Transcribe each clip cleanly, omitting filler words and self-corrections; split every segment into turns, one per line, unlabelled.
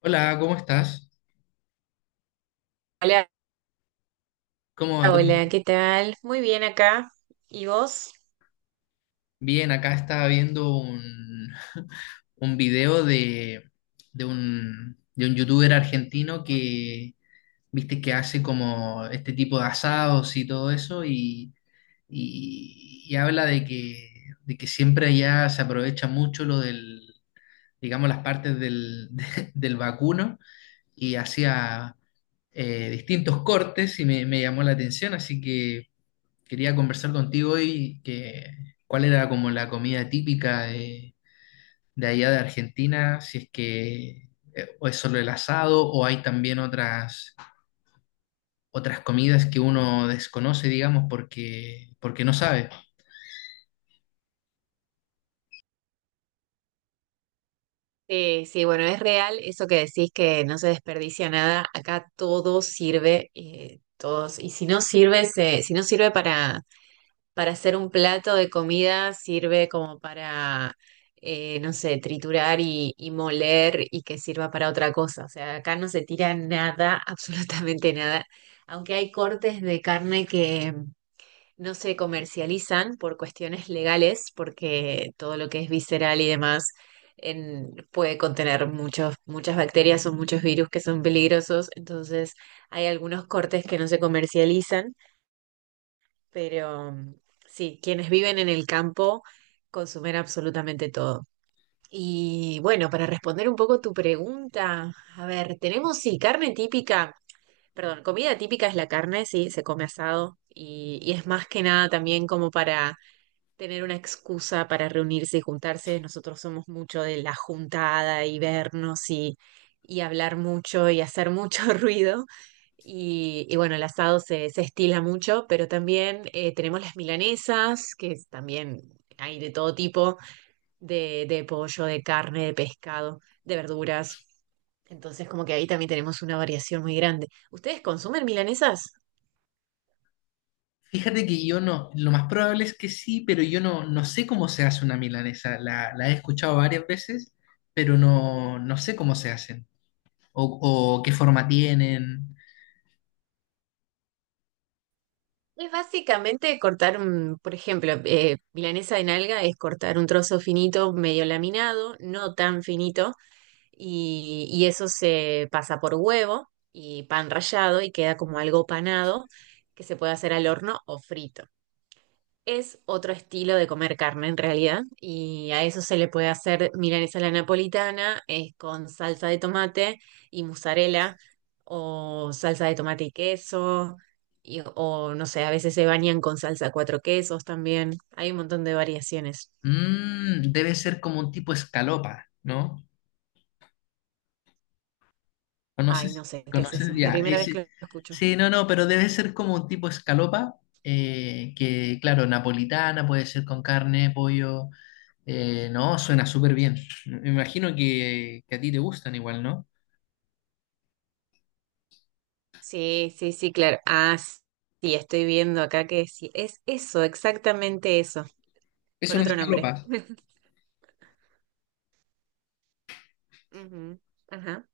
Hola, ¿cómo estás?
Hola,
¿Cómo va todo?
hola, ¿qué tal? Muy bien acá. ¿Y vos?
Bien, acá estaba viendo un video de un youtuber argentino que, viste, que hace como este tipo de asados y todo eso y, y habla de que siempre allá se aprovecha mucho lo del, digamos, las partes del, del vacuno y hacía distintos cortes y me llamó la atención, así que... Quería conversar contigo hoy que cuál era como la comida típica de allá de Argentina, si es que o es solo el asado o hay también otras, otras comidas que uno desconoce, digamos, porque, porque no sabe.
Sí, sí, bueno, es real eso que decís que no se desperdicia nada. Acá todo sirve, todos. Y si no sirve, si no sirve para hacer un plato de comida, sirve como para, no sé, triturar y moler y que sirva para otra cosa. O sea, acá no se tira nada, absolutamente nada. Aunque hay cortes de carne no se comercializan por cuestiones legales, porque todo lo que es visceral y demás puede contener muchas bacterias o muchos virus que son peligrosos. Entonces, hay algunos cortes que no se comercializan, pero sí, quienes viven en el campo consumen absolutamente todo. Y bueno, para responder un poco tu pregunta, a ver, tenemos sí, carne típica. Perdón, comida típica es la carne, sí, se come asado y es más que nada también como para tener una excusa para reunirse y juntarse. Nosotros somos mucho de la juntada y vernos y hablar mucho y hacer mucho ruido. Y bueno, el asado se, se estila mucho, pero también tenemos las milanesas, también hay de todo tipo, de pollo, de carne, de pescado, de verduras. Entonces, como que ahí también tenemos una variación muy grande. ¿Ustedes consumen milanesas?
Fíjate que yo no, lo más probable es que sí, pero yo no, no sé cómo se hace una milanesa. La he escuchado varias veces, pero no, no sé cómo se hacen o, o qué forma tienen.
Es básicamente cortar un, por ejemplo, milanesa de nalga es cortar un trozo finito, medio laminado, no tan finito, y eso se pasa por huevo y pan rallado y queda como algo panado que se puede hacer al horno o frito. Es otro estilo de comer carne en realidad, y a eso se le puede hacer milanesa a la napolitana, es con salsa de tomate y mozzarella, o salsa de tomate y queso, o no sé, a veces se bañan con salsa de cuatro quesos también. Hay un montón de variaciones.
Mm, debe ser como un tipo escalopa, ¿no?
Ay, no
¿Conoces?
sé, ¿qué es
¿Conoces?
eso? Es la
Ya,
primera vez que
ese.
lo escucho.
Sí, no, no, pero debe ser como un tipo escalopa, que claro, napolitana, puede ser con carne, pollo. No, suena súper bien. Me imagino que a ti te gustan igual, ¿no?
Sí, sí, sí, claro. Ah, sí, estoy viendo acá que sí, es eso, exactamente eso,
Es
con
una
otro nombre.
escalopa.
Ujú, ajá.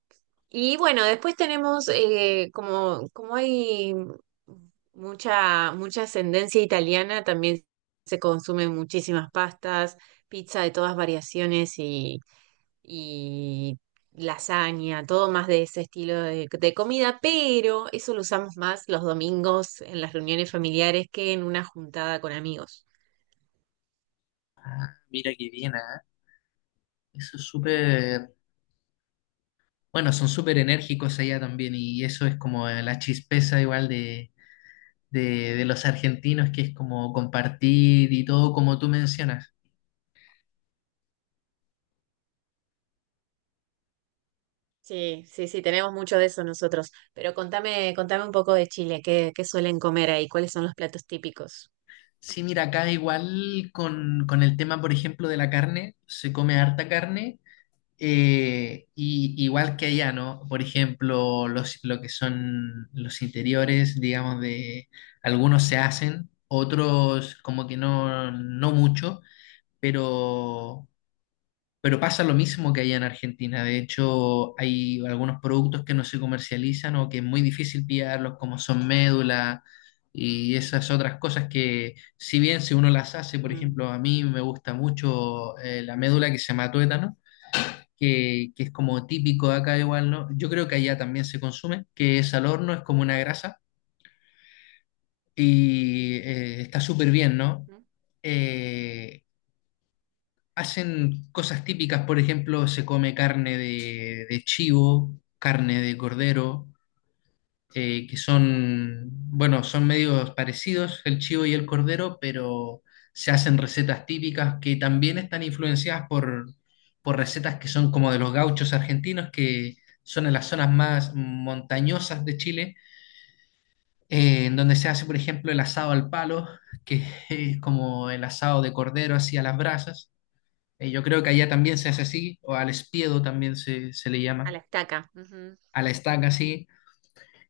Y bueno, después tenemos, como, como hay mucha, mucha ascendencia italiana, también se consumen muchísimas pastas, pizza de todas variaciones y lasaña, todo más de ese estilo de comida, pero eso lo usamos más los domingos en las reuniones familiares que en una juntada con amigos.
Mira qué bien, ¿ah? Eso es súper. Bueno, son súper enérgicos allá también, y eso es como la chispeza igual de los argentinos, que es como compartir y todo como tú mencionas.
Sí, sí, sí, tenemos mucho de eso nosotros. Pero contame, contame un poco de Chile, ¿qué, qué suelen comer ahí? ¿Cuáles son los platos típicos?
Sí, mira, acá igual con el tema, por ejemplo, de la carne, se come harta carne, y igual que allá, ¿no? Por ejemplo, los, lo que son los interiores, digamos, de algunos se hacen, otros como que no, no mucho, pero pero pasa lo mismo que allá en Argentina. De hecho, hay algunos productos que no se comercializan o que es muy difícil pillarlos, como son médula y esas otras cosas que, si bien si uno las hace, por ejemplo, a mí me gusta mucho la médula que se llama tuétano, que es como típico de acá igual, ¿no? Yo creo que allá también se consume, que es al horno, es como una grasa y está súper bien, ¿no?
Mm,
Eh, Hacen cosas típicas, por ejemplo, se come carne de chivo, carne de cordero, que son, bueno, son medios parecidos el chivo y el cordero, pero se hacen recetas típicas que también están influenciadas por recetas que son como de los gauchos argentinos, que son en las zonas más montañosas de Chile, en donde se hace, por ejemplo, el asado al palo,
mm.
que es como el asado de cordero así a las brasas yo creo que allá también se
Sí.
hace así, o al espiedo también se le
A
llama,
la estaca. Ujú.
a la estaca así.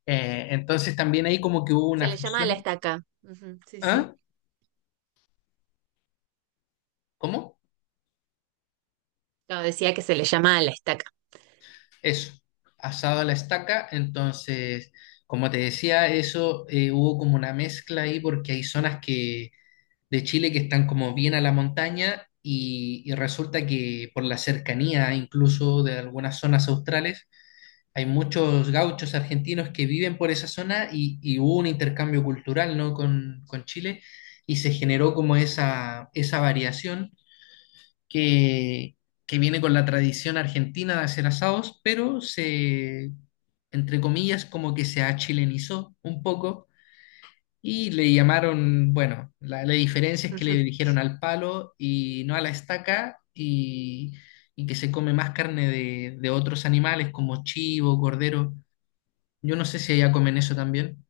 Entonces también ahí como que hubo
Se
una
le llama a la
fusión.
estaca. Ujú, sí, sí.
¿Ah? ¿Cómo?
No, decía que se le llama a la estaca.
Eso, asado a la estaca. Entonces, como te decía, eso hubo como una mezcla ahí porque hay zonas que, de Chile que están como bien a la montaña y resulta que por la cercanía incluso de algunas zonas australes hay muchos gauchos argentinos que viven por esa zona y hubo un intercambio cultural, ¿no?, con Chile y se generó como esa variación que, que viene con la tradición argentina de hacer asados, pero se, entre comillas, como que se achilenizó un poco y le llamaron, bueno, la diferencia es que le dirigieron al palo y no a la estaca y que se come más carne de otros animales como chivo, cordero. Yo no sé si allá comen eso también.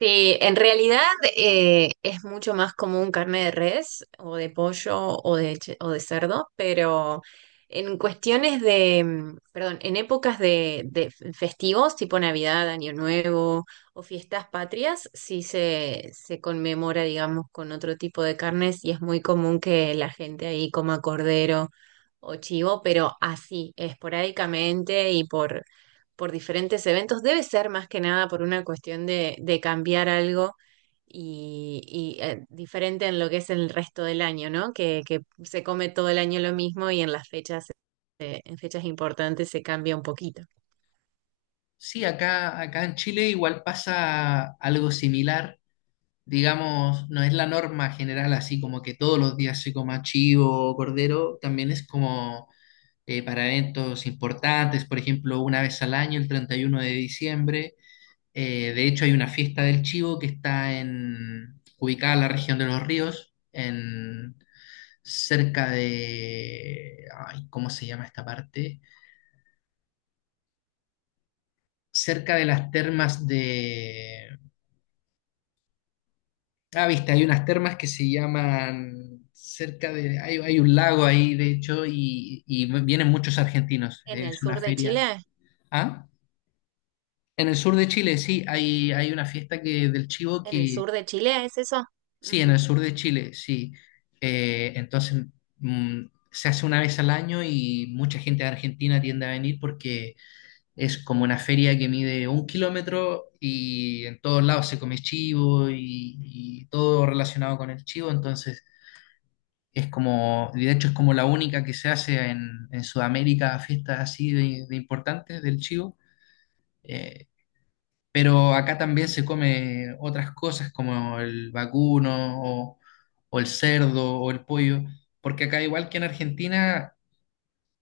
Sí, en realidad es mucho más común carne de res o de pollo o de, o de cerdo, pero en cuestiones de, perdón, en épocas de festivos tipo Navidad, Año Nuevo o fiestas patrias, sí se conmemora, digamos, con otro tipo de carnes y es muy común que la gente ahí coma cordero o chivo, pero así, esporádicamente y por diferentes eventos. Debe ser más que nada por una cuestión de cambiar algo y, diferente en lo que es el resto del año, ¿no? Que se come todo el año lo mismo y en las fechas, en fechas importantes se cambia un poquito.
Sí, acá, acá en Chile igual pasa algo similar. Digamos, no es la norma general así como que todos los días se coma chivo o cordero. También es como para eventos importantes, por ejemplo, una vez al año, el 31 de diciembre. De hecho, hay una fiesta del chivo que está en, ubicada en la región de Los Ríos, en, cerca de... Ay, ¿cómo se llama esta parte? Cerca de las termas de... Ah, viste, hay unas termas que se llaman cerca de... Hay un lago ahí, de hecho, y vienen muchos argentinos.
En el
Es una
sur de
feria.
Chile,
¿Ah? En el sur de Chile, sí, hay una fiesta que, del chivo
en el
que...
sur de Chile, ¿es eso?
Sí, en el
Ujú.
sur de Chile, sí. Entonces, mm, se hace una vez al año y mucha gente de Argentina tiende a venir porque es como una feria que mide 1 kilómetro y en todos lados se come chivo y todo relacionado con el chivo. Entonces es como, y de hecho es como la única que se hace en Sudamérica, fiestas así de importantes del chivo. Eh, pero acá también se come otras cosas como el vacuno o el cerdo o el pollo, porque acá igual que en Argentina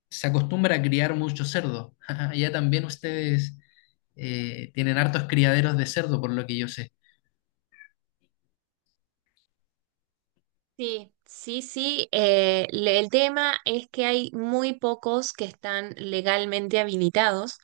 se acostumbra a criar mucho cerdo. Allá también ustedes tienen hartos criaderos de cerdo, por lo que yo sé.
Sí, sí, sí. Le- el tema es que hay muy pocos que están legalmente habilitados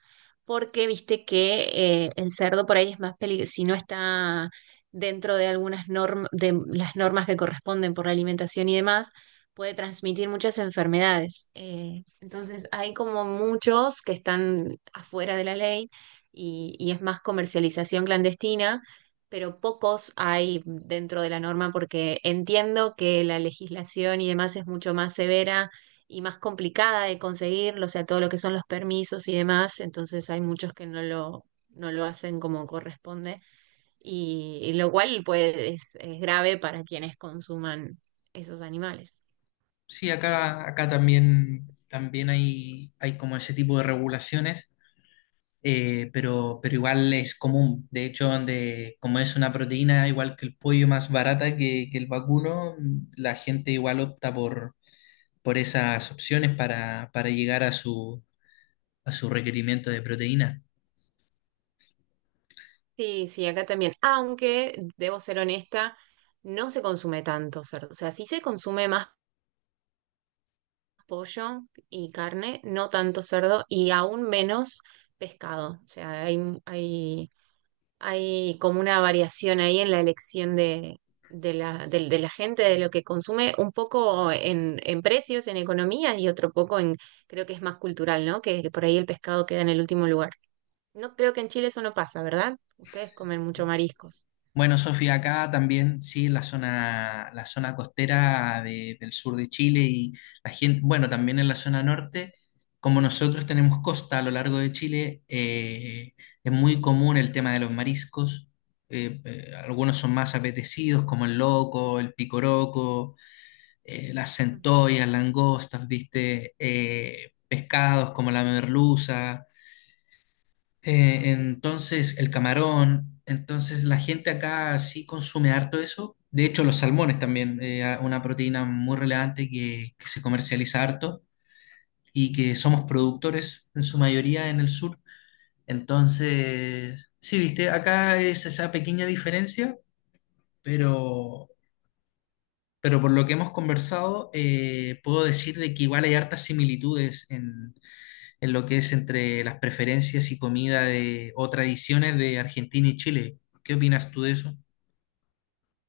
porque viste que el cerdo por ahí es más peligroso si no está dentro de algunas normas, de las normas que corresponden por la alimentación y demás, puede transmitir muchas enfermedades. Entonces hay como muchos que están afuera de la ley y es más comercialización clandestina pero pocos hay dentro de la norma porque entiendo que la legislación y demás es mucho más severa y más complicada de conseguir, o sea, todo lo que son los permisos y demás, entonces hay muchos que no lo, no lo hacen como corresponde y lo cual pues es grave para quienes consuman esos animales.
Sí, acá, acá también, también hay como ese tipo de regulaciones, pero igual es común. De hecho, donde, como es una proteína igual que el pollo más barata que el vacuno, la gente igual opta por esas opciones para llegar a su requerimiento de proteína.
Sí, sí, acá también, aunque debo ser honesta, no se consume tanto cerdo, o sea, sí se consume más pollo y carne, no tanto cerdo y aún menos pescado. O sea, hay, hay como una variación ahí en la elección de la gente, de lo que consume, un poco en precios, en economías y otro poco en, creo que es más cultural, ¿no? Que por ahí el pescado queda en el último lugar. No creo que en Chile eso no pasa, ¿verdad? Ustedes comen mucho mariscos.
Bueno, Sofía, acá también, sí, la zona costera del sur de Chile y la gente, bueno, también en la zona norte, como nosotros tenemos costa a lo largo de Chile, es muy común el tema de los mariscos. Algunos son más apetecidos, como el loco, el picoroco, las
Ujú.
centollas, langostas, viste. Pescados como la merluza. Entonces, el camarón, entonces la gente acá sí consume harto eso. De hecho, los salmones también, una proteína muy relevante que se comercializa harto y que somos productores en su mayoría en el sur. Entonces, sí, viste, acá es esa pequeña diferencia, pero, pero por lo que hemos conversado, puedo decir de que igual hay hartas similitudes en lo que es entre las preferencias y comida de, o tradiciones de Argentina y Chile. ¿Qué opinas tú de eso?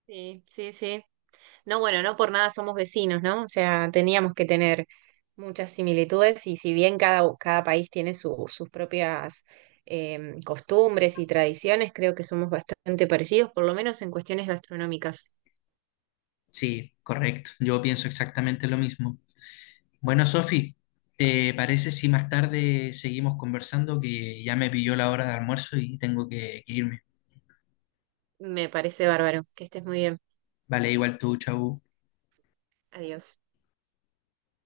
Sí, sí, sí. No, bueno, no por nada somos vecinos, ¿no? O sea, teníamos que tener muchas similitudes y si bien cada, cada país tiene sus propias costumbres y tradiciones, creo que somos bastante parecidos, por lo menos en cuestiones gastronómicas.
Sí, correcto. Yo pienso exactamente lo mismo. Bueno, Sofi, ¿te parece si más tarde seguimos conversando? Que ya me pilló la hora de almuerzo y tengo que irme.
Me parece bárbaro. Que estés muy bien.
Vale, igual tú, chau.
Adiós.